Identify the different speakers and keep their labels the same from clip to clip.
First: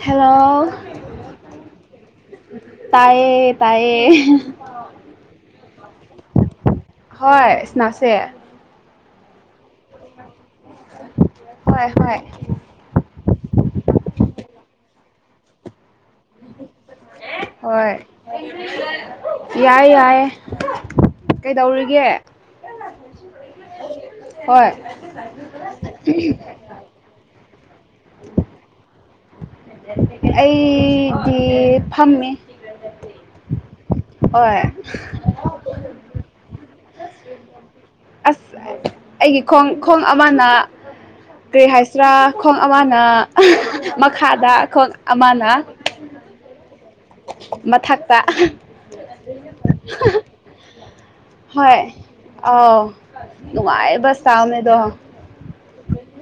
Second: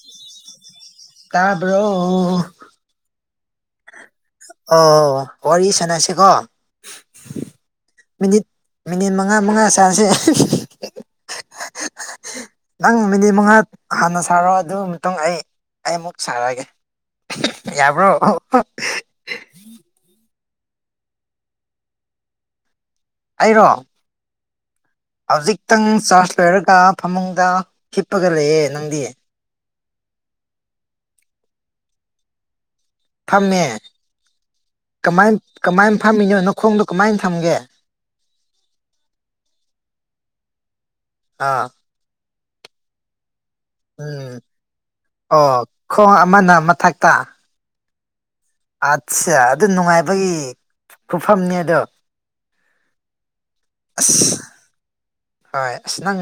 Speaker 1: hello
Speaker 2: ꯇꯥꯕ꯭ꯔꯣ
Speaker 1: ꯇꯥꯏꯌꯦ ꯇꯥꯏꯌꯦ
Speaker 2: ꯑꯣ ꯋꯥꯔꯤ ꯁꯥꯟꯅꯁꯤꯀꯣ
Speaker 1: ꯍꯣꯏ ꯁꯅꯥꯁꯦ
Speaker 2: ꯃꯤꯅꯤꯠ ꯃꯤꯅꯤꯠ ꯃꯉꯥ ꯃꯉꯥ ꯆꯥꯅꯁꯦ
Speaker 1: ꯍꯣꯏ ꯍꯣꯏ
Speaker 2: ꯅꯪ ꯃꯤꯅꯤꯠ ꯃꯉꯥ ꯍꯥꯟꯅ ꯁꯥꯔꯛꯑꯣ ꯑꯗꯨ ꯃꯇꯨꯡ ꯑꯩ ꯑꯩ ꯑꯃꯨꯛ ꯁꯔꯛꯑꯒꯦ
Speaker 1: ꯍꯣꯏ
Speaker 2: ꯌꯥꯕ꯭ꯔꯣ
Speaker 1: ꯌꯥꯏ ꯌꯥꯏ ꯀꯩꯗꯧꯔꯤꯒꯦ
Speaker 2: ꯑꯩꯔꯣ
Speaker 1: ꯍꯣꯏ
Speaker 2: ꯍꯧꯖꯤꯛꯇꯪ ꯆꯥꯔꯖ ꯂꯣꯏꯔꯒ ꯐꯃꯨꯡꯗ ꯍꯤꯞꯄꯒ ꯂꯩꯌꯦ ꯅꯪꯗꯤ
Speaker 1: ꯑꯩꯗꯤ ꯐꯝꯃꯤ
Speaker 2: ꯐꯝꯃꯦ
Speaker 1: ꯍꯣꯏ
Speaker 2: ꯀꯃꯥꯏ ꯀꯃꯥꯏꯅ ꯐꯝꯃꯤꯅꯣ ꯅꯈꯣꯡꯗꯣ ꯀꯃꯥꯏꯅ ꯊꯝꯒꯦ
Speaker 1: ꯑꯁ ꯑꯩꯒꯤ ꯈꯣꯡ ꯈꯣꯡ ꯑꯃꯅ
Speaker 2: ꯑꯥ
Speaker 1: ꯀꯔꯤ ꯍꯥꯏꯁ ꯍꯥꯏꯁꯤꯔꯥ ꯈꯣꯡ ꯑꯃꯅ
Speaker 2: ꯎꯝ
Speaker 1: ꯃꯈꯥꯗ ꯈꯣꯡ ꯑꯃꯅ
Speaker 2: ꯑꯣ ꯈꯣꯡ ꯑꯃꯅ ꯃꯊꯛꯇ
Speaker 1: ꯃꯊꯛꯇ
Speaker 2: ꯑꯠꯆꯥ ꯑꯗꯨ ꯅꯨꯡꯉꯥꯏꯕꯒꯤ ꯈꯨꯐꯝꯅꯦ ꯑꯗꯣ
Speaker 1: ꯍꯣꯏ ꯑꯧ ꯅꯨꯡꯉꯥꯏꯕ
Speaker 2: ꯑꯁ
Speaker 1: ꯁ꯭ꯇꯥꯏꯅꯦ ꯑꯗꯣ
Speaker 2: ꯍꯣꯏ ꯑꯁ ꯅꯪ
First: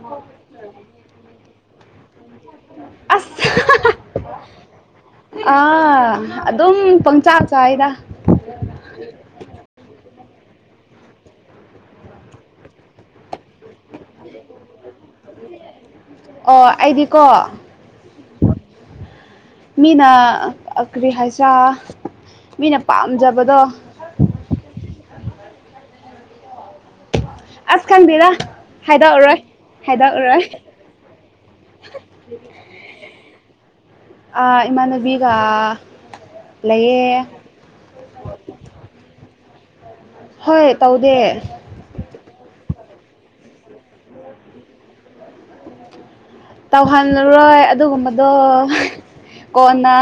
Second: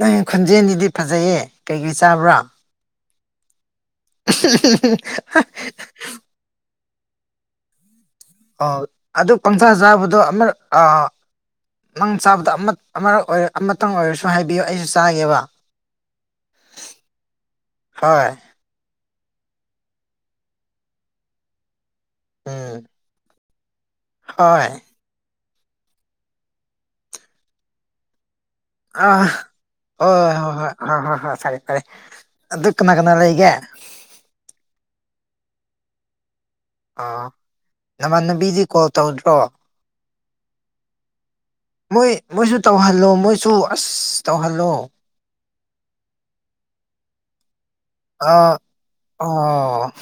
Speaker 2: ꯅꯪ ꯈꯨꯣꯟꯖꯦꯜꯁꯤꯗꯤ ꯐꯖꯩꯌꯦ ꯀꯩꯀꯩ ꯆꯥꯕ꯭ꯔꯣ
Speaker 1: ꯑꯁ ꯑꯥ ꯑꯗꯨꯝ ꯄꯡꯆꯥ ꯆꯥꯏꯌꯦꯗ
Speaker 2: ꯑꯣ ꯑꯗꯨ ꯄꯡꯆꯥꯥ ꯆꯥꯕꯗꯣ ꯑꯃꯔꯛ ꯑꯥ ꯅꯪ ꯆꯥꯕꯗꯣ ꯑꯃ ꯑꯃꯔꯛ ꯑꯃꯇꯪ ꯑꯣꯏꯔꯁꯨ ꯍꯥꯏꯕꯤꯌꯨ ꯑꯩꯁꯨ ꯆꯥꯒꯦꯕ
Speaker 1: ꯑꯣ ꯑꯩꯗꯤꯀꯣ
Speaker 2: ꯍꯣꯏ
Speaker 1: ꯃꯤꯅ ꯀꯔꯤ ꯍꯥꯏꯁꯤꯔ ꯃꯤꯅ
Speaker 2: ꯎꯝ
Speaker 1: ꯄꯥꯝꯖꯕꯗꯣ
Speaker 2: ꯍꯣꯏ
Speaker 1: ꯑꯁ ꯈꯡꯗꯦꯗ
Speaker 2: ꯑꯥ ꯍꯣꯏ ꯍꯣꯏ ꯍꯣꯏ ꯍꯣꯏ ꯍꯣꯏ ꯍꯣꯏ ꯐꯔꯦ ꯐꯔꯦ ꯑꯗꯨ ꯀꯅꯥ ꯀꯅꯥ ꯂꯩꯒꯦ
Speaker 1: ꯑ ꯏꯃꯥꯅꯕꯤꯒ
Speaker 2: ꯑꯥ ꯅꯃꯥꯟꯅꯕꯤꯗꯤ ꯀꯣꯜ ꯇꯧꯗ꯭ꯔꯣ
Speaker 1: ꯍꯣꯏ ꯇꯧꯗꯦ
Speaker 2: ꯃꯣꯏ ꯃꯣꯏꯁꯨ ꯇꯧꯍꯜꯂꯣ ꯃꯣꯏꯁꯨ ꯑꯁ ꯇꯧꯍꯜꯂꯣ
Speaker 1: ꯇꯧꯍꯜꯂꯔꯣꯏ ꯑꯗꯨꯒꯨꯝꯕꯗꯤ ꯑꯗꯣ
Speaker 2: ꯑꯥ ꯑꯣ
Speaker 1: ꯀꯣꯟꯅ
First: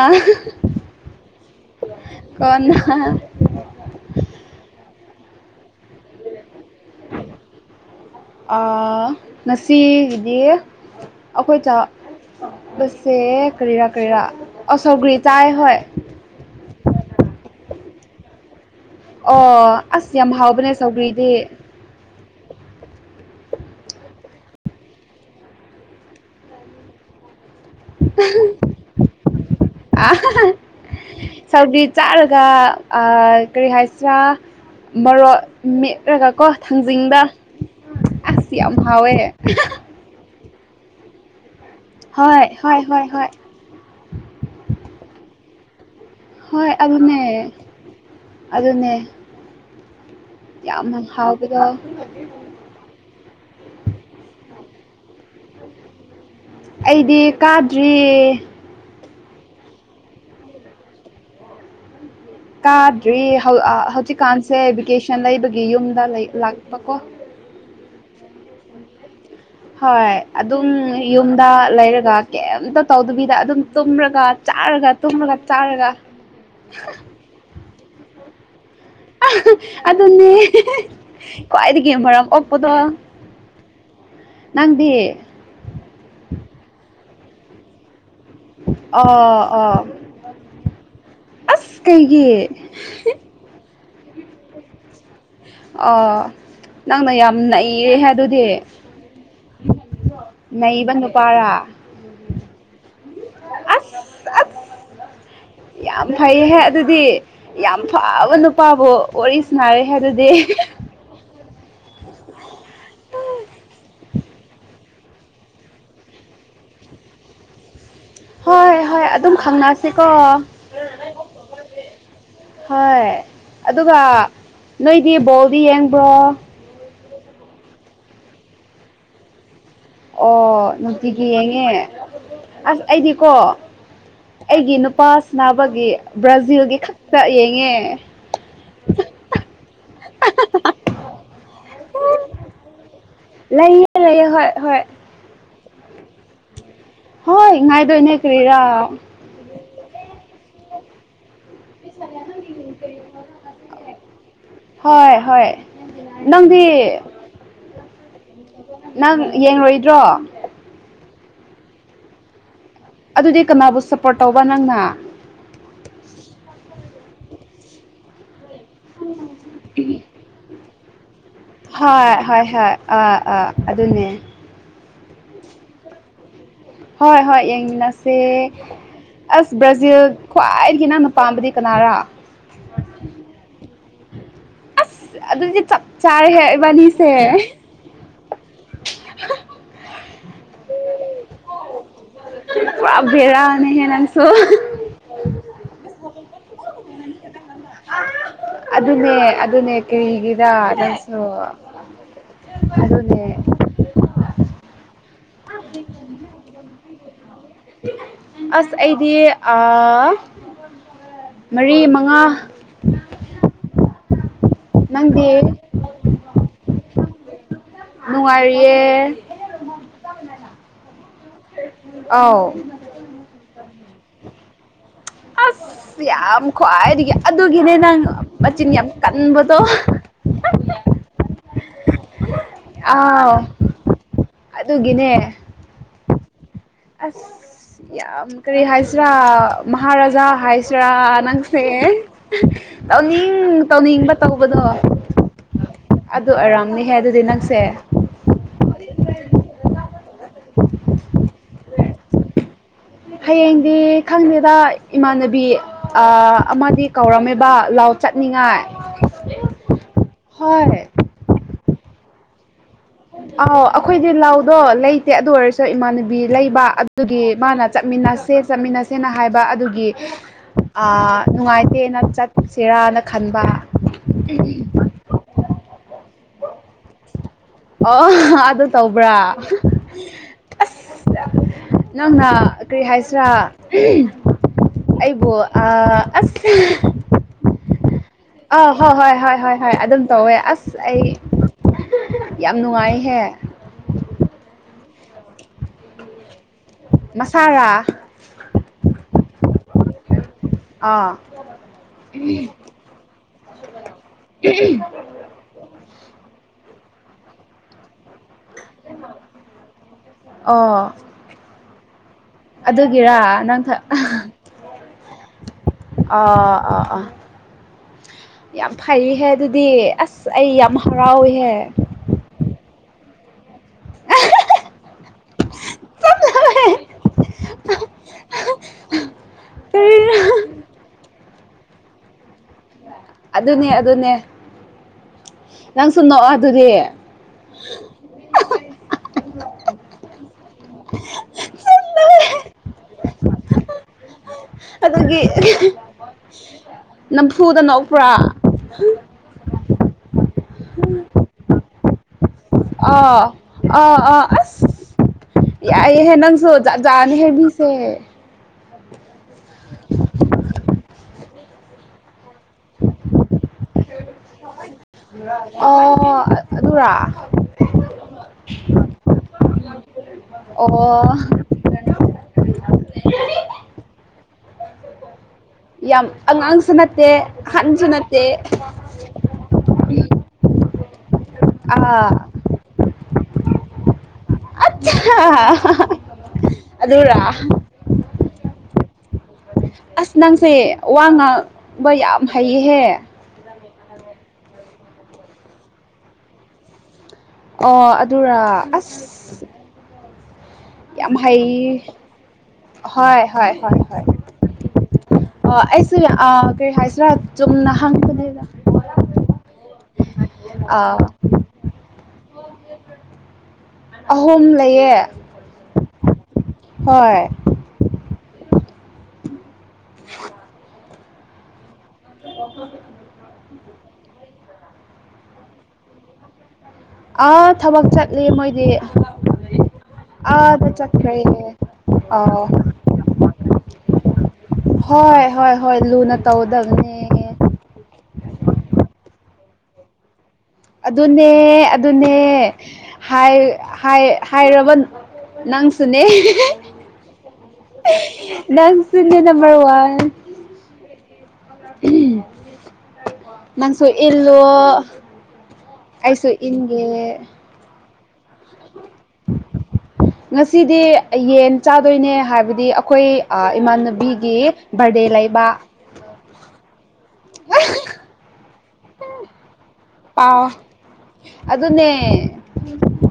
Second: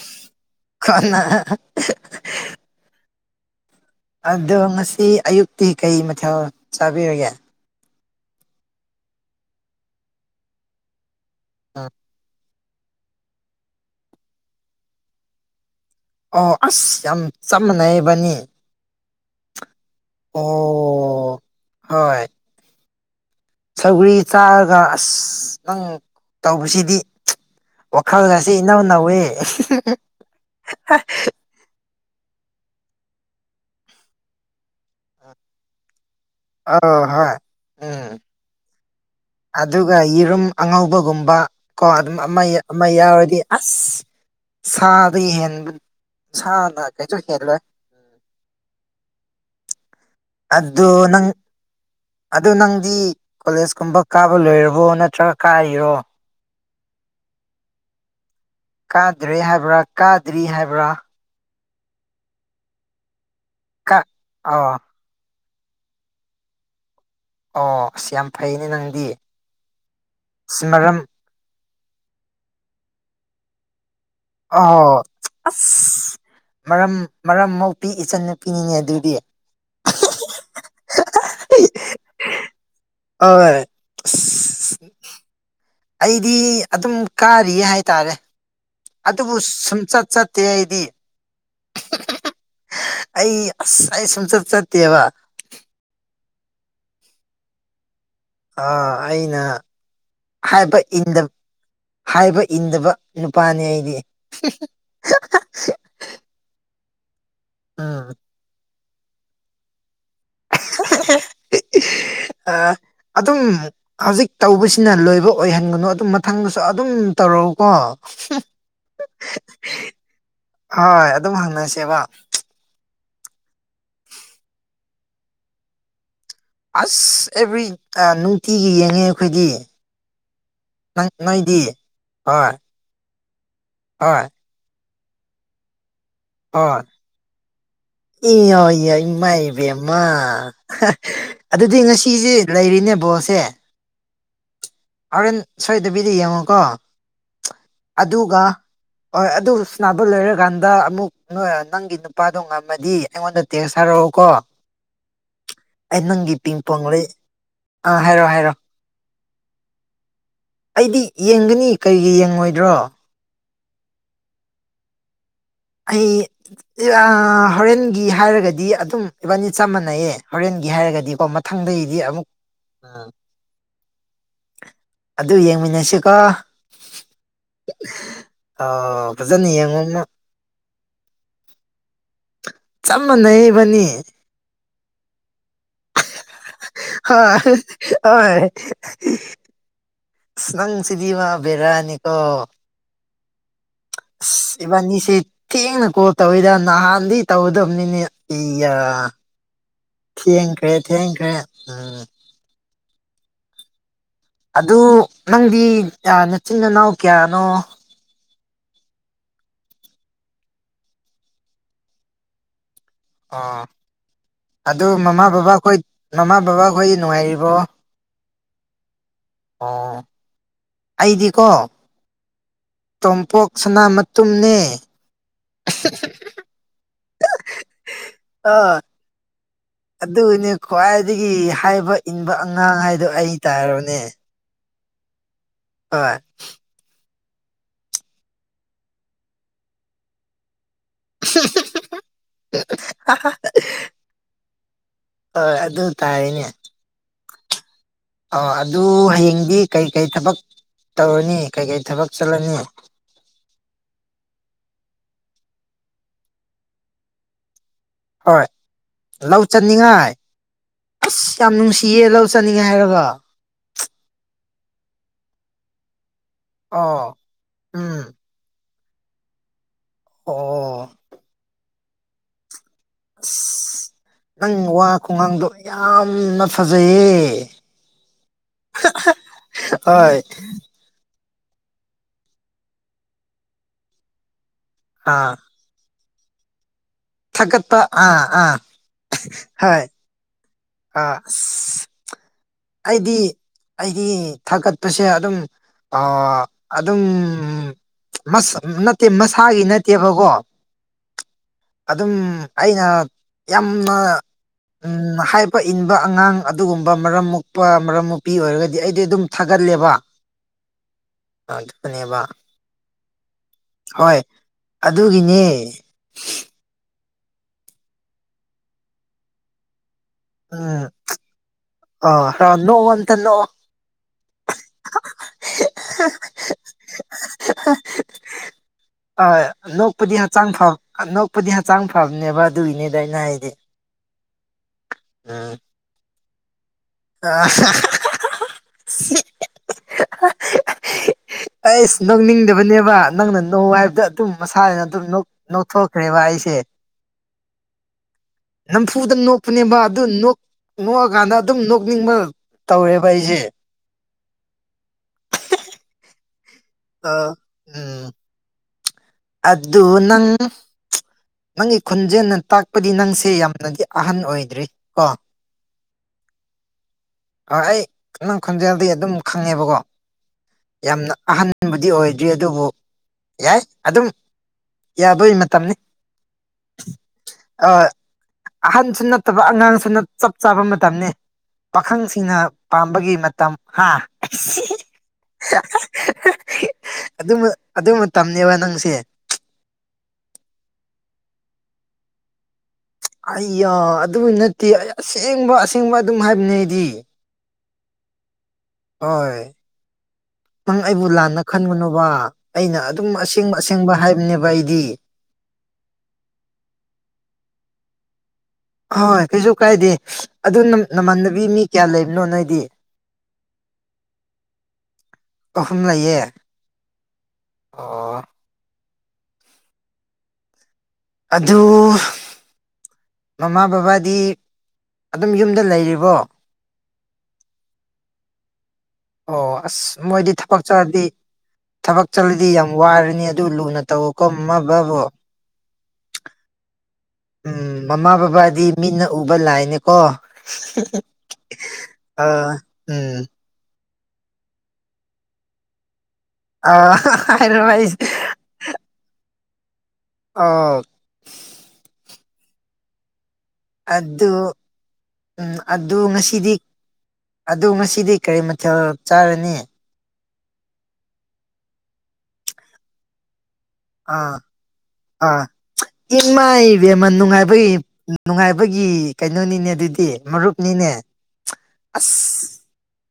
Speaker 2: ꯀꯅꯥ
Speaker 1: ꯀꯣꯟꯅ
Speaker 2: ꯑꯗꯣ ꯉꯁꯤ ꯑꯌꯨꯛꯇꯤ ꯀꯩ ꯃꯊꯦꯜ ꯆꯥꯕꯤꯔꯒꯦ
Speaker 1: ꯑꯥ ꯉꯁꯤꯒꯤꯗꯤ ꯑꯩꯈꯣꯏ ꯆꯥ
Speaker 2: ꯎꯝ
Speaker 1: ꯆꯥꯕꯁꯦ ꯀꯔꯤꯔꯥ ꯀꯔꯤꯔꯥ ꯑꯁꯒ꯭ꯔꯤ ꯆꯥꯏ ꯍꯣꯏ
Speaker 2: ꯑꯣ ꯑꯁ ꯌꯥꯝ ꯆꯞ ꯃꯥꯟꯅꯩꯌꯦ ꯏꯕꯥꯅꯤ
Speaker 1: ꯑꯣ ꯑꯁ ꯌꯥꯝ ꯍꯥꯎꯕꯅꯦ ꯁꯧꯒ꯭ꯔꯤꯗꯤ
Speaker 2: ꯑꯣ ꯍꯣꯏ
Speaker 1: [unintelligible]
Speaker 2: ꯁꯧꯒ꯭ꯔꯤ ꯆꯥꯔꯒ ꯑꯁ ꯅꯪ ꯇꯧꯕꯁꯤꯗꯤ ꯋꯥꯈꯜꯒꯁꯦ ꯏꯅꯧ ꯅꯧꯋꯦ
Speaker 1: ꯑꯥ ꯁꯧꯒ꯭ꯔꯤ ꯆꯥꯔꯒ ꯀꯔꯤ ꯍꯥꯏꯁꯤꯔꯥ ꯃꯔꯣꯛ ꯃꯦꯠ ꯔꯒ ꯀꯣ
Speaker 2: ꯑꯧ
Speaker 1: ꯊꯥꯡꯖꯤꯡꯗ
Speaker 2: ꯍꯣꯏ ꯎꯝ
Speaker 1: ꯑꯁ ꯌꯥꯝ ꯍꯥꯎꯋꯦ
Speaker 2: ꯑꯗꯨꯒ ꯌꯦꯔꯨꯝ ꯑꯉꯧꯕꯒꯨꯝꯕ ꯀꯣ ꯑꯗꯨꯝ ꯑꯃ
Speaker 1: ꯍꯣꯏ ꯍꯣꯏ
Speaker 2: ꯑꯃ
Speaker 1: ꯍꯣꯏ ꯍꯣꯏ
Speaker 2: ꯌꯥꯎꯔꯗꯤ ꯑꯁ ꯁꯥꯗꯩ ꯍꯦꯟ
Speaker 1: ꯍꯣꯏ
Speaker 2: ꯁꯥꯅ ꯀꯩꯁꯨ
Speaker 1: ꯑꯗꯨꯅꯦ
Speaker 2: ꯍꯦꯜꯂꯣꯏ
Speaker 1: ꯑꯗꯨꯅꯦ
Speaker 2: ꯑꯗꯨ
Speaker 1: ꯌꯥꯝ
Speaker 2: ꯅꯪ
Speaker 1: ꯍꯥꯎꯕꯗꯣ
Speaker 2: ꯑꯗꯨ ꯅꯪꯗꯤ ꯀꯣꯂꯦꯖ ꯀꯨꯝꯕ ꯀꯥꯕ ꯂꯣꯏꯔꯕꯣ ꯅꯠꯇ꯭ꯔꯒ ꯀꯥꯔꯤꯔꯣ
Speaker 1: ꯑꯩꯗꯤ ꯀꯥꯗ꯭ꯔꯤ
Speaker 2: ꯀꯥꯗ꯭ꯔꯦ ꯍꯥꯏꯕ꯭ꯔꯥ ꯀꯥꯗ꯭ꯔꯤ ꯍꯥꯏꯕ꯭ꯔꯥ
Speaker 1: ꯀꯥꯗ꯭ꯔꯤ
Speaker 2: ꯀꯥ
Speaker 1: ꯍꯧꯖꯤꯛ ꯀꯥꯟꯁꯦ
Speaker 2: ꯑꯣ
Speaker 1: ꯚꯦꯀꯦꯁꯟ ꯂꯩꯕꯒꯤ ꯌꯨꯝꯗ ꯂꯥꯛꯄꯀꯣ
Speaker 2: ꯑꯣ ꯑꯁ ꯌꯥꯝ ꯐꯩꯅꯦ ꯅꯪꯗꯤ
Speaker 1: ꯍꯣꯏ
Speaker 2: ꯑꯁ
Speaker 1: ꯑꯗꯨꯝ
Speaker 2: ꯃꯔꯝ
Speaker 1: ꯌꯨꯝꯗ ꯂꯩꯔꯒ ꯀꯩꯝꯇ ꯇꯧꯗꯕꯤꯗ ꯑꯗꯨꯝ ꯇꯨꯝꯔꯒ ꯆꯥꯔꯒ
Speaker 2: ꯑꯣ
Speaker 1: ꯇꯨꯝꯔꯒ ꯆꯥꯔꯒ
Speaker 2: ꯑꯁ ꯃꯔꯝ ꯃꯔꯝ ꯃꯣꯛꯄꯤ ꯏꯆꯟ ꯅꯨꯄꯤꯅꯤꯅꯦ ꯑꯗꯨꯗꯤ
Speaker 1: ꯑꯗꯨꯅꯦ ꯈ꯭ꯋꯥꯏꯗꯒꯤ ꯃꯔꯝ ꯑꯣꯛꯄꯗꯣ
Speaker 2: ꯑꯣꯏ
Speaker 1: ꯅꯪꯗꯤ
Speaker 2: ꯑꯩꯗꯤ ꯑꯗꯨꯝ ꯀꯥꯔꯤꯌꯦ ꯍꯥꯏꯇꯥꯔꯦ
Speaker 1: ꯑ
Speaker 2: ꯑꯗꯨꯕꯨ
Speaker 1: ꯑ
Speaker 2: ꯁꯨꯡ ꯆꯠ ꯆꯠꯇꯦ ꯑꯩꯗꯤ
Speaker 1: ꯑꯁ ꯀꯩꯒꯤ
Speaker 2: ꯑꯩ ꯑꯁ ꯑꯩ ꯁꯨꯡꯆꯠ ꯆꯠꯇꯦꯕ
Speaker 1: ꯑꯣ ꯅꯪꯅ ꯌꯥꯝ ꯅꯩꯌꯦ ꯍꯦ ꯑꯗꯨꯗꯤ
Speaker 2: ꯑꯥ ꯑꯩꯅ ꯍꯥꯏꯕ
Speaker 1: ꯅꯩꯕ
Speaker 2: ꯏꯟꯗꯕ
Speaker 1: ꯅꯨꯄꯥꯔꯥ
Speaker 2: ꯍꯥꯏꯕ ꯏꯟꯗꯕ ꯅꯨꯄꯥꯅꯦ ꯑꯩꯗꯤ
Speaker 1: ꯑꯁ ꯑꯁ ꯌꯥꯝ ꯐꯩꯍꯦ ꯑꯗꯨꯗꯤ ꯌꯥꯝ
Speaker 2: ꯎꯝ
Speaker 1: ꯐꯕ ꯅꯨꯄꯥꯕꯨ ꯋꯥꯔꯤ ꯁꯥꯟꯅꯔꯦꯍꯦ ꯑꯗꯨꯗꯤ
Speaker 2: ꯑꯥ ꯑꯗꯨꯝ ꯍꯧꯖꯤꯛ ꯇꯧꯕꯁꯤꯅ ꯂꯣꯏꯕ ꯑꯣꯏꯍꯟꯒꯅꯨ ꯑꯗꯨꯝ ꯃꯊꯪꯗꯁꯨ ꯑꯗꯨꯝ ꯇꯧꯔꯛꯎꯀꯣ
Speaker 1: ꯍꯣꯏ ꯍꯣꯏ ꯑꯗꯨꯝ ꯈꯪꯅꯁꯤꯀꯣ
Speaker 2: ꯍꯣꯏ ꯑꯗꯨꯝ ꯍꯪꯅꯁꯦꯕ
Speaker 1: ꯍꯣꯏ ꯑꯗꯨꯒ ꯅꯣꯏꯗꯤ ꯕꯣꯜꯗꯤ ꯌꯦꯡꯕ꯭ꯔꯣ
Speaker 2: ꯑꯁ ꯑꯦꯚ꯭ꯔꯤ ꯅꯨꯡꯇꯤꯒꯤ ꯌꯦꯡꯉꯦ ꯑꯩꯈꯣꯏꯗꯤ
Speaker 1: ꯑꯣ
Speaker 2: ꯅꯪ
Speaker 1: ꯅꯨꯡꯇꯤꯒꯤ
Speaker 2: ꯅꯣꯏꯗꯤ
Speaker 1: ꯌꯦꯡꯉꯦ
Speaker 2: ꯍꯣꯏ
Speaker 1: ꯑꯁ ꯑꯩꯗꯤꯀꯣ
Speaker 2: ꯍꯣꯏ
Speaker 1: ꯑꯩꯒꯤ ꯅꯨꯄꯥ ꯁꯥꯟꯅꯕꯒꯤ ꯕ꯭ꯔꯥꯖꯤꯜꯒꯤ ꯈꯛꯇ ꯌꯦꯡꯉꯦ
Speaker 2: ꯏꯌꯥ ꯌꯥ ꯏꯃꯥꯏꯕꯦꯝꯃ ꯑꯗꯨꯗꯤ ꯉꯁꯤꯁꯦ ꯂꯩꯔꯤꯅꯦ ꯕꯣꯜꯁꯦ
Speaker 1: ꯂꯩꯌꯦ ꯂꯩꯌꯦ ꯍꯣꯏ ꯍꯣꯏ
Speaker 2: ꯍꯣꯔꯦꯟ ꯁꯣꯏꯗꯕꯤꯗ ꯌꯦꯡꯉꯣꯀꯣ
Speaker 1: ꯍꯣꯏ ꯉꯥꯏꯗꯣꯏꯅꯦ
Speaker 2: ꯑꯗꯨꯒ
Speaker 1: ꯀ꯭ꯔꯤꯔꯥ
Speaker 2: ꯍꯣꯏ ꯑꯗꯨ ꯁꯥꯟꯅꯕ ꯂꯣꯏꯔ ꯀꯥꯟꯗ ꯑꯃꯨꯛ ꯅꯣꯏ ꯅꯪꯒꯤ ꯅꯨꯄꯥꯗꯣ ꯉꯝꯃꯗꯤ ꯑꯩꯉꯣꯟꯗ ꯇꯦꯛꯁ ꯊꯥꯔꯛꯎꯀꯣ
Speaker 1: ꯍꯣꯏ ꯍꯣꯏ ꯅꯪꯗꯤ
Speaker 2: ꯑ ꯍꯥꯏꯔꯣ ꯍꯥꯏꯔꯣ
Speaker 1: ꯅꯪ ꯌꯦꯡꯔꯣꯏꯗ꯭ꯔꯣ
Speaker 2: ꯑꯩꯗꯤ ꯌꯦꯡꯒꯅꯤ ꯀꯔꯤꯒꯤ ꯌꯦꯡꯉꯣꯏꯗ꯭ꯔꯣ
Speaker 1: ꯑꯗꯨꯗꯤ ꯀꯅꯥꯕꯨ ꯁꯞꯄꯣꯔꯠ ꯇꯧꯕ ꯅꯪꯅ
Speaker 2: ꯑꯩ ꯏꯔꯥ ꯍꯣꯔꯦꯟꯒꯤ ꯍꯥꯏꯔꯒꯗꯤ ꯑꯗꯨꯝ ꯏꯕꯥꯅꯤ ꯆꯞ ꯃꯥꯟꯅꯩꯌꯦ ꯍꯣꯔꯦꯟ ꯒꯤ ꯍꯥꯏꯔꯒꯗꯤ ꯀꯣ ꯃꯠ
Speaker 1: ꯍꯣꯏ ꯍꯣꯏ ꯍꯣꯏ ꯑꯥ ꯑꯥ ꯑꯗꯨꯅꯦ
Speaker 2: ꯑꯗꯨ ꯌꯦꯡꯃꯤꯟꯅꯁꯤꯀꯣ
Speaker 1: ꯍꯣꯏ ꯍꯣꯏ ꯌꯦꯡꯃꯤꯟꯅꯁꯦ
Speaker 2: ꯑꯣ ꯐꯖꯅ
Speaker 1: ꯑꯁ ꯕ꯭ꯔꯥꯖꯤꯜ
Speaker 2: ꯌꯦꯡꯉꯣ
Speaker 1: ꯈ꯭ꯋꯥꯏꯗꯒꯤ ꯅꯪꯅ ꯄꯥꯝꯕꯗꯤ ꯀꯅꯥꯔꯥ
Speaker 2: ꯆꯞ ꯃꯥꯟꯅꯩꯌꯦ ꯏꯕꯟꯅꯤ
Speaker 1: ꯑꯗꯨꯗꯤ ꯆꯞ ꯆꯥꯔꯦ ꯍꯦ ꯏꯕꯥꯅꯤꯁꯦ
Speaker 2: ꯍꯣꯏ ꯍꯣꯏ ꯅꯪꯁꯤꯗꯤꯕꯥ ꯕꯦꯔꯥꯅꯦ
Speaker 1: ꯄꯨꯔꯥ ꯕꯦꯔꯅꯦ ꯍꯦ ꯅꯪꯁꯨ
Speaker 2: ꯑꯁ ꯏꯕꯥꯅꯤꯁꯦ ꯊꯦꯡꯅ ꯀꯣꯜ ꯇꯧꯋꯤꯗ ꯅꯍꯥꯟꯗꯤ ꯇꯧꯒꯗꯕꯅꯤꯅꯦ ꯏꯌꯥ
Speaker 1: ꯑꯗꯨꯅꯦ ꯑꯗꯨꯅꯦ ꯀꯔꯤꯒꯤꯔ ꯅꯡꯁꯨ
Speaker 2: ꯎꯝ
Speaker 1: ꯑꯗꯨꯅꯦ
Speaker 2: ꯑꯗꯨ ꯅꯪꯗꯤ ꯌꯥ ꯅꯆꯤꯟ ꯅꯥꯅꯥꯎ ꯀꯌꯥꯅꯣ
Speaker 1: ꯑꯁ ꯑꯩꯗꯤ ꯑꯥ ꯃꯔꯤ ꯃꯉꯥ
Speaker 2: ꯑꯥ ꯑꯗꯨ ꯃꯃꯥ
Speaker 1: ꯅꯪꯗꯤ
Speaker 2: ꯕꯕꯥꯈꯣꯏ ꯃꯃꯥ ꯕꯕꯥꯈꯣꯏ ꯅꯨꯡꯉꯥꯏꯔꯤꯕꯣ
Speaker 1: ꯅꯨꯡꯉꯥꯏꯔꯤꯌꯦ
Speaker 2: ꯑꯣ ꯑꯩꯗꯤꯀꯣ
Speaker 1: ꯑꯥꯎ
Speaker 2: ꯇꯣꯝꯄꯣꯛ ꯁꯅꯥ ꯃꯇꯨꯝꯅꯦ
Speaker 1: ꯑꯁ ꯌꯥꯝ ꯈ꯭ꯋꯥꯏꯗꯒꯤ ꯑꯗꯨꯒꯤꯅꯦ ꯅꯪ ꯃꯆꯤꯟ
Speaker 2: ꯑꯥ
Speaker 1: ꯌꯥꯝ ꯀꯟꯕ ꯑꯗꯣ [unintelligible]
Speaker 2: ꯑꯗꯨꯅꯦ ꯈ꯭ꯋꯥꯏꯗꯒꯤ ꯍꯥꯏꯕ ꯏꯟꯕ ꯑꯉꯥꯡ ꯍꯥꯏꯗꯣ ꯑꯩ
Speaker 1: ꯑꯥꯎ
Speaker 2: ꯇꯥꯔꯕꯅꯦ
Speaker 1: ꯑꯗꯨꯒꯤꯅꯦ
Speaker 2: ꯍꯣꯏ
Speaker 1: ꯑꯁ ꯌꯥꯝ ꯀꯔꯤ ꯍꯥꯏꯁꯤꯔꯥ ꯃꯍꯥꯔꯥꯖꯥ ꯍꯥꯏ ꯁꯤꯔꯥ ꯅꯪꯁꯦ ꯇꯧꯅꯤꯡ ꯇꯧꯅꯤꯡꯕ ꯇꯧꯕꯗꯣ
Speaker 2: ꯍꯣꯏ ꯑꯗꯨ ꯇꯥꯏ [unintelligible]
Speaker 1: ꯑꯗꯨ ꯑꯣꯏꯔꯝꯅꯤꯍꯦ ꯑꯗꯨꯗꯤ ꯅꯪꯁꯦ
Speaker 2: ꯑꯣ ꯑꯗꯨ ꯍꯌꯦꯡꯗꯤ ꯀꯩ ꯀꯩ ꯊꯕꯛ ꯇꯧꯔꯅꯤ ꯀꯩ ꯀꯩ ꯊꯕꯛ ꯆꯠꯂꯅꯤ
Speaker 1: ꯍꯌꯦꯡꯗꯤ ꯈꯪꯗꯦꯗ ꯏꯃꯥꯟꯅꯕꯤ ꯑꯥ ꯑꯃꯗꯤ ꯀꯧꯔꯝꯃꯦꯕ ꯂꯥꯎ
Speaker 2: ꯍꯣꯏ
Speaker 1: ꯆꯠꯅꯤꯡꯉꯥꯏ
Speaker 2: ꯂꯧ ꯆꯠꯅꯤꯡꯉꯥꯏ
Speaker 1: ꯍꯣꯏ
Speaker 2: ꯑꯁ ꯌꯥꯝ ꯅꯨꯡꯁꯤꯌꯦ ꯂꯧ ꯆꯠꯅꯤꯡꯉꯦ ꯍꯥꯏꯔꯒ
Speaker 1: ꯑꯥꯎ ꯑꯩꯈꯣꯏꯗꯤ ꯂꯧꯗꯣ ꯂꯩꯇꯦ ꯑꯗꯨ ꯑꯣꯏꯔꯁꯨ ꯏꯃꯥꯟꯅꯕꯤ ꯕꯤ ꯂꯩꯕ
Speaker 2: ꯑꯣ
Speaker 1: ꯑꯗꯨꯒꯤ ꯃꯥꯅ
Speaker 2: ꯎꯝ
Speaker 1: ꯆꯠꯃꯤꯟꯅꯁꯦ ꯆꯠꯃꯤꯟꯅꯁꯦꯅ ꯍꯥꯏꯕ ꯑꯗꯨꯒꯤ
Speaker 2: ꯑꯣ
Speaker 1: ꯑꯥ ꯅꯨꯡꯉꯥꯏꯇꯦꯅ ꯆꯠꯁꯤꯔꯥꯅ ꯈꯟꯕ
Speaker 2: ꯑꯁ ꯅꯪ ꯋꯥ ꯀꯨꯉꯪꯗꯣ ꯌꯥꯝꯅ ꯐꯖꯩꯌꯦ
Speaker 1: ꯑꯣ ꯑꯗꯨ ꯇꯧꯕ꯭ꯔꯥ
Speaker 2: ꯍꯣꯏ
Speaker 1: ꯑꯁ ꯅꯪꯅ ꯀꯔꯤ ꯍꯥꯏꯁꯤꯔꯥ ꯑꯩꯕꯨ
Speaker 2: ꯑꯥ
Speaker 1: ꯑꯥ ꯑꯁ
Speaker 2: ꯊꯒꯠꯄ ꯑꯥ
Speaker 1: ꯑꯥ ꯍꯣꯏ ꯍꯣꯏ ꯍꯣꯏ ꯍꯣꯏ ꯍꯣꯏ ꯑꯗꯨꯝ ꯇꯧꯋꯦ ꯑꯁ ꯑꯁ ꯑꯩ
Speaker 2: ꯑꯥ ꯑꯁ
Speaker 1: ꯌꯥꯝ
Speaker 2: ꯑꯩꯗꯤ
Speaker 1: ꯅꯨꯡꯉꯥꯏꯍꯦ
Speaker 2: ꯑꯩꯗꯤ ꯊꯥꯒꯠꯄꯁꯦ ꯑꯗꯨꯝ ꯑꯥ ꯑꯗꯨꯝ
Speaker 1: ꯃꯁꯥꯔꯥ
Speaker 2: ꯃꯁ ꯅꯠꯇꯦ ꯃꯁꯥꯒꯤ ꯅꯠꯇꯦꯕꯀꯣ
Speaker 1: ꯑꯥ
Speaker 2: ꯑꯗꯨꯝ ꯑꯩꯅ ꯌꯥꯝꯅ ꯑꯝ ꯍꯥꯏ ꯍꯥꯏꯕ ꯏꯟꯕ ꯑꯉꯥꯡ ꯑꯗꯨꯒꯨꯝꯕ ꯃꯔꯝ ꯃꯣꯛꯄ ꯃꯔꯝ ꯃꯣꯛꯄꯤ ꯑꯣꯏꯔꯒ ꯗꯤ ꯑꯩꯗꯤ ꯑꯗꯨꯝ ꯊꯥꯒꯠꯂꯦꯕ ꯑꯗꯨꯅꯦꯕ
Speaker 1: ꯑꯗꯨꯒꯤꯔ ꯅꯪ ꯊꯥ
Speaker 2: ꯍꯣꯏ ꯑꯗꯨꯒꯤꯅꯦ
Speaker 1: ꯑꯥ ꯑꯥ ꯑꯥ ꯌꯥꯝ ꯐꯩꯍꯦ ꯑꯗꯨꯗꯤ ꯑꯁ ꯑꯩ ꯌꯥꯝ
Speaker 2: ꯎꯝ
Speaker 1: ꯍꯔꯥꯎꯋꯤꯍꯦ
Speaker 2: ꯑꯥ ꯍꯔꯥꯎ ꯅꯣꯛꯑꯣ ꯑꯝꯇ ꯅꯣꯛꯑꯣ ꯍꯥ [unintelligible]
Speaker 1: [unintelligible]
Speaker 2: ꯍꯣꯏ ꯅꯣꯛꯄꯗꯤ
Speaker 1: ꯀꯔꯤꯔ
Speaker 2: ꯍꯛꯆꯥꯡ ꯐꯥ ꯅꯣꯛꯄꯗꯤ ꯍꯛꯆꯥꯡ ꯐꯥꯕꯅꯦꯕ ꯑꯗꯨꯒꯤꯅꯦꯗ ꯑꯩꯅ ꯍꯥꯏꯗꯤ
Speaker 1: ꯑꯗꯨꯅꯦ
Speaker 2: ꯎꯝ
Speaker 1: ꯅꯪꯁꯨꯨ ꯅꯣꯛꯑꯣ ꯑꯗꯨꯗꯤ
Speaker 2: [unintelligible] ꯑꯩꯁ ꯅꯣꯅꯤꯡꯗꯕꯅꯦ ꯕ ꯅꯪꯅ ꯅꯣꯛꯑꯣ ꯍꯥꯏꯕꯗ ꯑꯗꯨꯝ ꯃꯁꯥꯅ ꯑꯗꯨꯝ
Speaker 1: ꯑꯗꯨꯒꯤ
Speaker 2: ꯅꯣꯛꯊꯣꯛꯈ꯭ꯔꯦꯕ ꯑꯩꯁꯦ
Speaker 1: ꯅꯝꯐꯨꯗ ꯅꯣꯛꯄ꯭ꯔꯥ
Speaker 2: ꯅꯝꯐꯨꯗ ꯅꯣꯛꯄꯅꯦꯕ ꯑꯗꯨ ꯅꯣꯛ ꯅꯣꯛꯑꯀꯥꯟꯗ ꯑꯗꯨꯝ ꯅꯣꯛꯅꯤꯡꯕ ꯇꯧꯔꯦꯕ
Speaker 1: ꯑꯥ
Speaker 2: ꯑꯩꯁꯦ
Speaker 1: ꯑꯥ ꯑꯥ ꯑꯁ ꯌꯥꯏꯌꯦꯍꯦ ꯅꯪꯁꯨ ꯖꯥꯠ ꯖꯥꯠꯅꯤ ꯍꯦ
Speaker 2: ꯑ
Speaker 1: ꯁꯦ
Speaker 2: ꯎꯝ ꯑꯗꯨ ꯅꯪ ꯅꯪꯒꯤ ꯈꯣꯟꯖꯦꯟꯅ ꯇꯥꯛꯄꯗꯤ ꯅꯪꯁꯦ ꯌꯥꯝꯅꯗꯤ ꯑꯍꯟ ꯑꯣꯏꯗ꯭ꯔꯤ ꯀꯣ
Speaker 1: ꯑꯥ ꯑꯗꯣ
Speaker 2: ꯑꯥ ꯑꯩ ꯅꯪ ꯈꯣꯟꯖꯦꯜꯗꯤ ꯑꯗꯨꯝ ꯈꯪꯉꯦꯕꯀꯣ ꯌꯥꯝꯅ
Speaker 1: ꯑꯣ
Speaker 2: ꯑꯍꯟ ꯕꯨꯗꯤ ꯑꯣꯏꯗ꯭ꯔꯤ ꯑꯗꯨꯕꯨ ꯌꯥꯏ ꯑꯗꯨꯝ ꯌꯥꯕꯩ ꯃꯇꯝꯅꯤ
Speaker 1: ꯌꯥꯝ ꯑꯉꯥꯡꯁꯨ ꯅꯠꯇꯦ
Speaker 2: ꯑꯥ
Speaker 1: ꯑꯍꯟꯁꯨ ꯅꯠꯇꯦ
Speaker 2: ꯑꯍꯟꯁꯨ ꯅꯠ ꯅꯠꯇꯕ ꯑꯉꯥꯡꯁꯨꯅ ꯆꯞ ꯆꯥꯕ ꯃꯇꯝꯅꯤ
Speaker 1: ꯑꯥ
Speaker 2: ꯄꯥꯈꯪꯁꯤꯡꯅ ꯄꯥꯝꯕꯒꯤ ꯃꯇꯝ ꯍꯥ
Speaker 1: ꯑꯠꯆꯥ ꯑꯗꯨꯔꯥ
Speaker 2: ꯑꯗꯨꯝ ꯑꯗꯨꯏ ꯃꯇꯝꯅꯦꯕ ꯅꯪꯁꯦ
Speaker 1: ꯑꯁ ꯅꯪꯁꯦ ꯋꯥ ꯉꯥꯡꯕ ꯌꯥꯝ ꯍꯩꯌꯦꯍꯦ
Speaker 2: ꯑꯩꯌꯥ ꯑꯗꯨꯏ ꯅꯠꯇꯦ ꯑꯩ ꯑꯁꯦꯡꯕ ꯑꯁꯦꯡꯕ ꯑꯗꯨꯝ ꯍꯥꯏꯕꯅꯦ ꯑꯩꯗꯤ
Speaker 1: ꯑꯣ ꯑꯗꯨꯔ ꯑꯁ
Speaker 2: ꯍꯣꯏ ꯅꯪ ꯑꯩꯕꯨ
Speaker 1: ꯌꯥꯝ
Speaker 2: ꯂꯥꯟꯅ
Speaker 1: ꯍꯩ
Speaker 2: ꯈꯟꯒꯅꯣꯕ ꯑꯩꯅ ꯑꯗꯨꯝ
Speaker 1: ꯍꯣꯏ ꯍꯣꯏ
Speaker 2: ꯑꯁꯦꯡꯕ
Speaker 1: ꯍꯣꯏ
Speaker 2: ꯑꯁꯦꯡꯕ
Speaker 1: ꯍꯣꯏ
Speaker 2: ꯍꯥꯏꯕꯅꯦꯕ ꯑꯩꯗꯤ
Speaker 1: ꯑꯣ ꯑꯩꯁꯨ ꯑꯥ ꯀꯔꯤ ꯍꯥꯏꯁꯤꯔꯥ ꯆꯨꯝꯅ ꯍꯪꯕꯅꯦꯕ
Speaker 2: ꯍꯣꯏ ꯀꯩꯁꯨ ꯀꯥꯏꯗꯦ ꯑꯗꯨ
Speaker 1: ꯑꯥ
Speaker 2: ꯅꯃꯥꯟꯅꯕꯤ ꯃꯤ ꯀꯌꯥ ꯂꯩꯕꯅꯣ ꯅꯣꯏꯗꯤ
Speaker 1: ꯑꯍꯨꯝ ꯂꯩꯌꯦ
Speaker 2: ꯑꯍꯨꯝ ꯂꯩꯌꯦ
Speaker 1: ꯍꯣꯏ
Speaker 2: ꯑꯣ
Speaker 1: [unintelligible]
Speaker 2: ꯑꯗꯨ ꯃꯃꯥ ꯕꯕꯥꯗꯤ ꯑꯗꯨꯝ ꯌꯨꯝꯗ ꯂꯩꯔꯤꯕꯣ
Speaker 1: ꯑ ꯊꯕꯛ ꯆꯠꯂꯦ ꯃꯣꯢꯗꯤ
Speaker 2: ꯑꯣ ꯑꯁ ꯃꯣꯢꯗꯤ ꯊꯕꯛ ꯆꯥꯔꯗꯤ ꯊꯕꯛ
Speaker 1: ꯑꯥꯎ
Speaker 2: ꯆꯠꯂꯤꯗꯤ ꯌꯥꯝ ꯋꯥꯢꯔꯅꯤ ꯑꯗꯨ ꯂꯨꯅ ꯇꯧꯋꯀꯣ ꯃꯃꯥ ꯕꯕꯥꯕꯨꯣ
Speaker 1: ꯍꯣꯏ ꯍꯣꯏ ꯍꯣꯏ ꯂꯨꯅ ꯇꯧꯗꯕꯅꯦ
Speaker 2: ꯎꯝ ꯃꯃꯥ ꯕꯕꯥꯗꯤ ꯃꯤꯠꯅ ꯎꯕ ꯂꯥꯢꯅꯦꯀꯣ
Speaker 1: ꯑꯗꯨꯅꯦ ꯑꯗꯨꯅꯦ
Speaker 2: ꯑꯥ ꯎꯝ
Speaker 1: ꯍꯥꯢ ꯍꯥꯢ ꯍꯥꯢꯔꯕ ꯅꯪꯁꯨꯅꯦ
Speaker 2: ꯑꯥ [unintelligible] ꯍꯥꯢꯔꯣꯢꯁ
Speaker 1: ꯅꯪ [unintelligible] ꯅꯝꯕꯔ ꯋꯥꯟ
Speaker 2: ꯑꯥꯎ
Speaker 1: ꯎꯝ ꯅꯪꯁꯨ
Speaker 2: ꯑꯗꯨ
Speaker 1: ꯏꯜꯂꯣ
Speaker 2: ꯎꯝ ꯑꯗꯨ
Speaker 1: ꯑꯩꯁꯨ
Speaker 2: ꯉꯁꯤꯗꯤ
Speaker 1: ꯏꯟꯒꯦ
Speaker 2: ꯑꯗꯨ ꯉꯁꯤꯗꯤ ꯀꯔꯤ ꯃꯊꯦꯜ ꯆꯥꯔꯅꯤ
Speaker 1: ꯉꯁꯤꯗꯤ ꯌꯦꯟ ꯆꯥꯗꯣꯢꯅꯦ ꯍꯥꯢꯕꯗꯤ ꯑꯩꯈꯣꯢ ꯑꯥ ꯏꯃꯥꯟꯕꯤ
Speaker 2: ꯑꯥ ꯑꯥ ꯏꯃꯥꯢ ꯏꯕꯦꯝꯃꯟ ꯅꯨꯡꯉꯥꯢꯕꯒꯤ ꯅꯨꯡꯉꯥꯢꯕꯒꯤ ꯀꯩꯅꯣꯅꯤꯅꯦ ꯑꯗꯨꯗꯤ ꯒꯤ
Speaker 1: ꯄꯥꯎ
Speaker 2: ꯃꯔꯨꯞꯅꯤꯅꯦ
Speaker 1: ꯑꯗꯨꯅꯦ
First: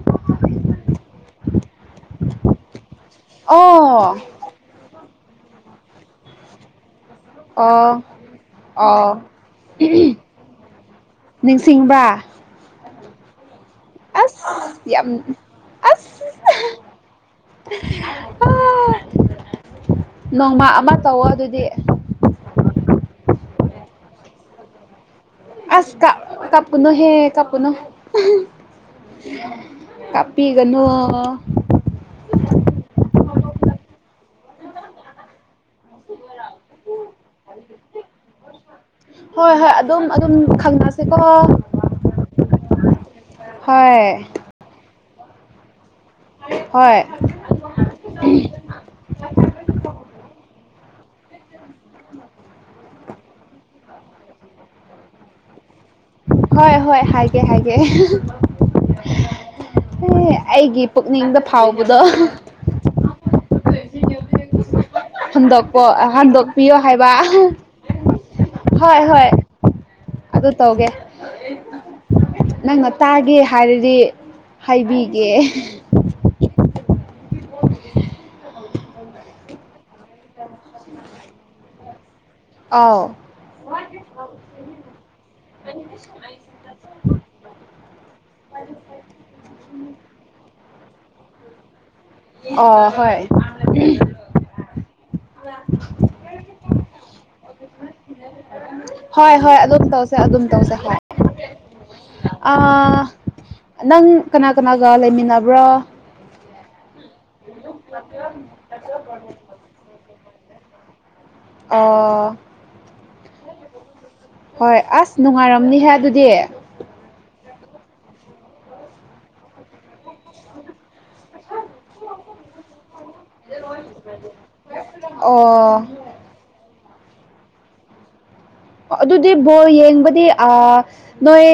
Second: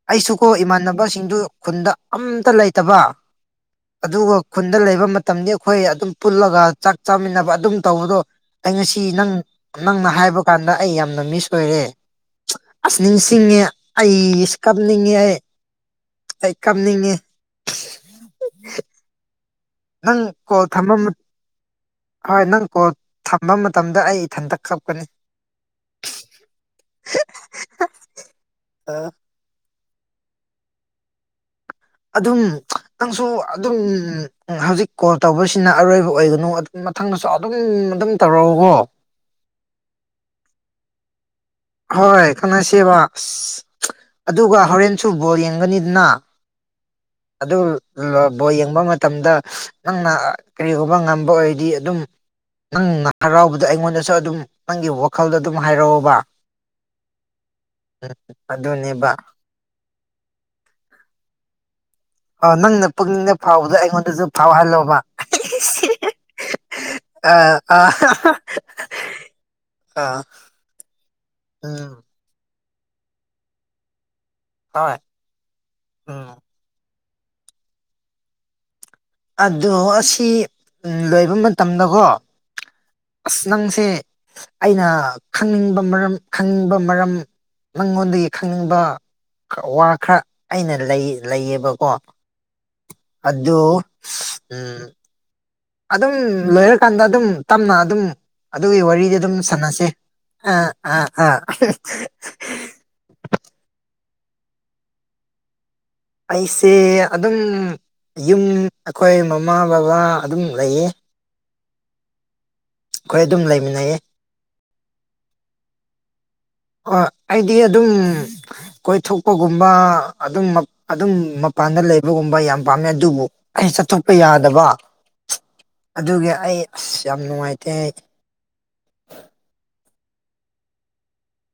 Speaker 2: ꯑꯩꯁꯨ ꯀꯣ ꯏꯃꯥꯟꯅꯕꯁꯤꯡꯗꯨ ꯈꯨꯟꯗ ꯑꯝꯇ ꯂꯩꯇꯕ
Speaker 1: ꯑꯣ
Speaker 2: ꯑꯗꯨꯒ ꯈꯨꯟꯗ ꯂꯩꯕ ꯃꯇꯝꯗꯤ ꯑꯩꯈꯣꯢ ꯑꯗꯨꯝ ꯄꯨꯜꯂꯒ ꯆꯥꯛ ꯆꯥꯃꯤꯟꯅꯕ ꯑꯗꯨꯝ
Speaker 1: ꯑꯣ
Speaker 2: ꯇꯧꯕꯗꯣ ꯑꯩ ꯉꯁꯤ
Speaker 1: ꯑꯣ
Speaker 2: ꯅꯪ ꯅꯪꯅ ꯍꯥꯢꯕ ꯀꯥꯟꯗ ꯑꯩ ꯌꯥꯝꯅ ꯃꯤꯁ ꯑꯣꯢꯔꯦ
Speaker 1: ꯅꯤꯡꯁꯤꯡꯕ꯭ꯔꯥ
Speaker 2: ꯑꯁ ꯅꯤꯡꯁꯤꯡꯉꯦ ꯑꯩꯁ
Speaker 1: ꯑꯁ
Speaker 2: ꯀꯥꯞꯅꯤꯡꯉꯦ
Speaker 1: ꯌꯥꯝ
Speaker 2: ꯑꯩ
Speaker 1: ꯑꯁ
Speaker 2: ꯑꯩ ꯀꯥꯞꯅꯤꯡꯉꯦ ꯅꯪ
Speaker 1: [unintelligible] ꯅꯣꯡꯃ ꯑꯃ ꯇꯧꯋꯣ ꯑꯗꯨꯗꯤ
Speaker 2: ꯍꯣꯢ ꯅꯪ ꯀꯣꯜ ꯊꯝꯕ ꯃꯇꯝꯗ ꯑꯩ ꯏꯊꯟꯇ ꯀꯞꯀꯅꯤ
Speaker 1: ꯑꯁ ꯀ ꯀꯞꯄꯨꯅꯣ ꯍꯦ ꯀꯞꯄꯨꯅꯣ ꯍꯦ
Speaker 2: ꯑ
Speaker 1: ꯀꯥꯞꯄꯤꯒꯅꯣ
Speaker 2: ꯑꯗꯨꯝ ꯅꯪꯁꯨ ꯑꯗꯨꯝ ꯍꯧꯖꯤꯛ ꯀꯣꯜ ꯇꯧꯕꯁꯤꯅ ꯑꯔꯣꯢꯕ ꯑꯣꯢꯒꯅꯨ ꯑꯗꯨꯝ ꯃꯊꯪꯗꯁꯨ ꯑꯗꯨꯝ ꯑꯗꯨꯝ ꯇꯧꯔꯛꯎꯀꯣ
Speaker 1: ꯍꯣꯢ ꯍꯣꯢ ꯑꯗꯨꯝ ꯑꯗꯨꯝ ꯈꯪꯅꯁꯦꯀꯣ
Speaker 2: ꯍꯣꯢ ꯈꯪꯅꯁꯦꯕ ꯑꯁ
Speaker 1: ꯍꯣꯏ
Speaker 2: ꯑꯗꯨꯒ ꯍꯣꯔꯦꯟꯁꯨ ꯕꯣꯜ ꯌꯦꯡꯒꯅꯤꯗꯅ
Speaker 1: ꯍꯣꯢ
Speaker 2: ꯑꯗꯨ [unintelligible] ꯕꯣꯜ ꯌꯦꯡꯕ ꯃꯇꯝꯗ ꯅꯪꯅ ꯀꯔꯤꯒꯨꯝꯕ ꯉꯝꯕ ꯑꯣꯢꯗꯤ ꯑꯗꯨꯝ ꯅꯪꯅ ꯍꯔꯥꯎꯕꯗ ꯑꯩꯉꯣꯟꯗꯁꯨ ꯑꯗꯨꯝ ꯅꯪꯒꯤ ꯋꯥꯈꯜꯗ ꯑꯗꯨꯝ ꯍꯥꯢꯔꯑꯣꯕ
Speaker 1: ꯍꯣꯢ ꯍꯣꯢ ꯍꯥꯢꯒꯦ ꯍꯥꯢꯒꯦ ꯑꯦ
Speaker 2: ꯑꯗꯨꯅꯦꯕ
Speaker 1: ꯑꯩꯒꯤ ꯄꯨꯛꯅꯤꯡꯗ ꯐꯥꯎꯕꯗꯣ
Speaker 2: ꯑ ꯅꯪꯅ ꯄꯨꯛꯅꯤꯡꯗ ꯐꯥꯎꯕꯗꯣ ꯑꯩꯉꯣꯟꯗꯁꯨ ꯐꯥꯎꯍꯜꯂꯣꯕ
Speaker 1: ꯍꯟꯗꯣꯛꯄꯣ ꯍꯟꯗꯣꯛꯄꯤꯌꯣ ꯍꯥꯏꯕ
Speaker 2: [unintelligible] ꯑ ꯑ ꯍ ꯍ ꯑꯥ
Speaker 1: ꯗꯨ ꯇꯧꯒꯦ
Speaker 2: ꯎꯝ
Speaker 1: ꯅꯪꯅ ꯇꯥꯒꯦ ꯍꯥꯢꯔꯗꯤ
Speaker 2: ꯍꯣꯏ
Speaker 1: ꯍꯥꯢꯕꯤꯒꯦ
Speaker 2: ꯎꯝ ꯑꯗꯨ ꯑꯁꯤ ꯂꯣꯢꯕ ꯃꯇꯝꯗꯒꯣ
Speaker 1: ꯑꯥꯎ
Speaker 2: ꯑꯁ ꯅꯪꯁꯦ ꯑꯩꯅ ꯈꯪꯅꯤꯡꯕ ꯃꯔꯝ ꯈꯪꯅꯤꯡꯕ ꯃꯔꯝ ꯅꯪꯉꯣꯟꯗꯒꯤ ꯈꯪꯅꯤꯡꯕ ꯈꯔ ꯋꯥ ꯈꯔ ꯑꯩꯅ ꯂꯩ ꯂꯩꯌꯦꯕꯀꯣ
Speaker 1: ꯑꯣ ꯍꯣꯏ
Speaker 2: ꯑꯗꯨ ꯎꯝ
Speaker 1: [unintelligible]
Speaker 2: ꯑꯗꯨꯝ ꯂꯣꯏꯔꯀꯥꯟꯗ ꯑꯗꯨꯝ ꯇꯞꯅ ꯑꯗꯨꯝ ꯑꯗꯨꯒꯤ ꯋꯥꯔꯤꯗꯣꯗꯨꯝ
Speaker 1: ꯍꯣꯏ ꯍꯣꯏ
Speaker 2: ꯁꯥꯟꯅꯁꯦ
Speaker 1: ꯑꯗꯨꯝ ꯇꯧꯁꯦ ꯑꯗꯨꯝ
Speaker 2: ꯑꯥ
Speaker 1: ꯇꯧꯁꯦ ꯍꯣꯏ
Speaker 2: ꯑꯥ ꯑꯥ
Speaker 1: ꯑꯥ ꯅꯪ ꯀꯅꯥ ꯀꯅꯥꯒ ꯂꯩꯃꯤꯟꯅꯕ꯭ꯔꯣ
Speaker 2: ꯑꯩꯁꯦ ꯑꯗꯨꯝ ꯌꯨꯝ ꯑꯩꯈꯣꯏ ꯃꯃꯥ ꯕꯕꯥ ꯑꯗꯨꯝ ꯂꯩꯌꯦ
Speaker 1: ꯑꯣ
Speaker 2: ꯑꯈꯣꯏ ꯑꯗꯨꯝ ꯂꯩꯃꯤꯟꯅꯩꯌꯦ
Speaker 1: ꯍꯣꯏ ꯑꯁ ꯅꯨꯡꯉꯥꯏꯔꯝꯅꯤꯍꯦ ꯑꯗꯨꯗꯤ
Speaker 2: ꯍꯣ ꯑꯩꯗꯤ ꯑꯗꯨꯝ ꯀꯣꯏꯊꯣꯛꯄꯒꯨꯝꯕ ꯑꯗꯨꯝ ꯃꯞ ꯑꯗꯨꯝ ꯃꯄꯥꯟꯗ ꯂꯩꯕꯒꯨꯝꯕ ꯌꯥꯝ ꯄꯥꯝꯃꯦ ꯑꯗꯨꯕꯨ ꯑꯩ ꯆꯠꯊꯣꯛꯄ ꯌꯥꯗꯕ
Speaker 1: ꯑꯣ
Speaker 2: ꯑꯗꯨꯒꯤ ꯑꯩ ꯑꯁ ꯌꯥꯝ ꯅꯨꯡꯉꯥꯏꯇꯦ ꯑꯩ
Speaker 1: ꯑꯗꯨꯗꯤ ꯕꯣꯜ ꯌꯦꯡꯕꯗꯤ ꯑ ꯅꯣꯏ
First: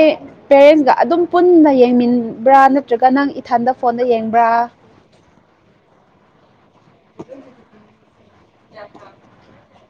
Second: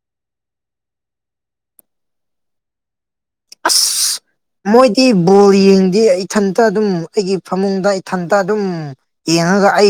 Speaker 1: ꯄꯦꯔꯦꯟꯁꯒ ꯑꯗꯨꯝ ꯄꯨꯟꯅ ꯌꯦꯡꯃꯤꯟꯕ꯭ꯔꯥ ꯅꯠꯇ꯭ꯔꯒ ꯅꯪ ꯏ ꯊꯟꯗ ꯐꯣꯟꯗ ꯌꯦꯡꯕ꯭ꯔꯥ
Speaker 2: ꯏ ꯕꯣꯜ ꯌꯦꯡꯗꯦ ꯏꯊꯟꯇ ꯑꯗꯨꯝ ꯑꯩꯒꯤ ꯐꯃꯨꯡꯗ ꯏꯊꯟꯇ ꯑꯗꯨꯝ ꯌꯦꯡꯉꯒ ꯑꯩꯅ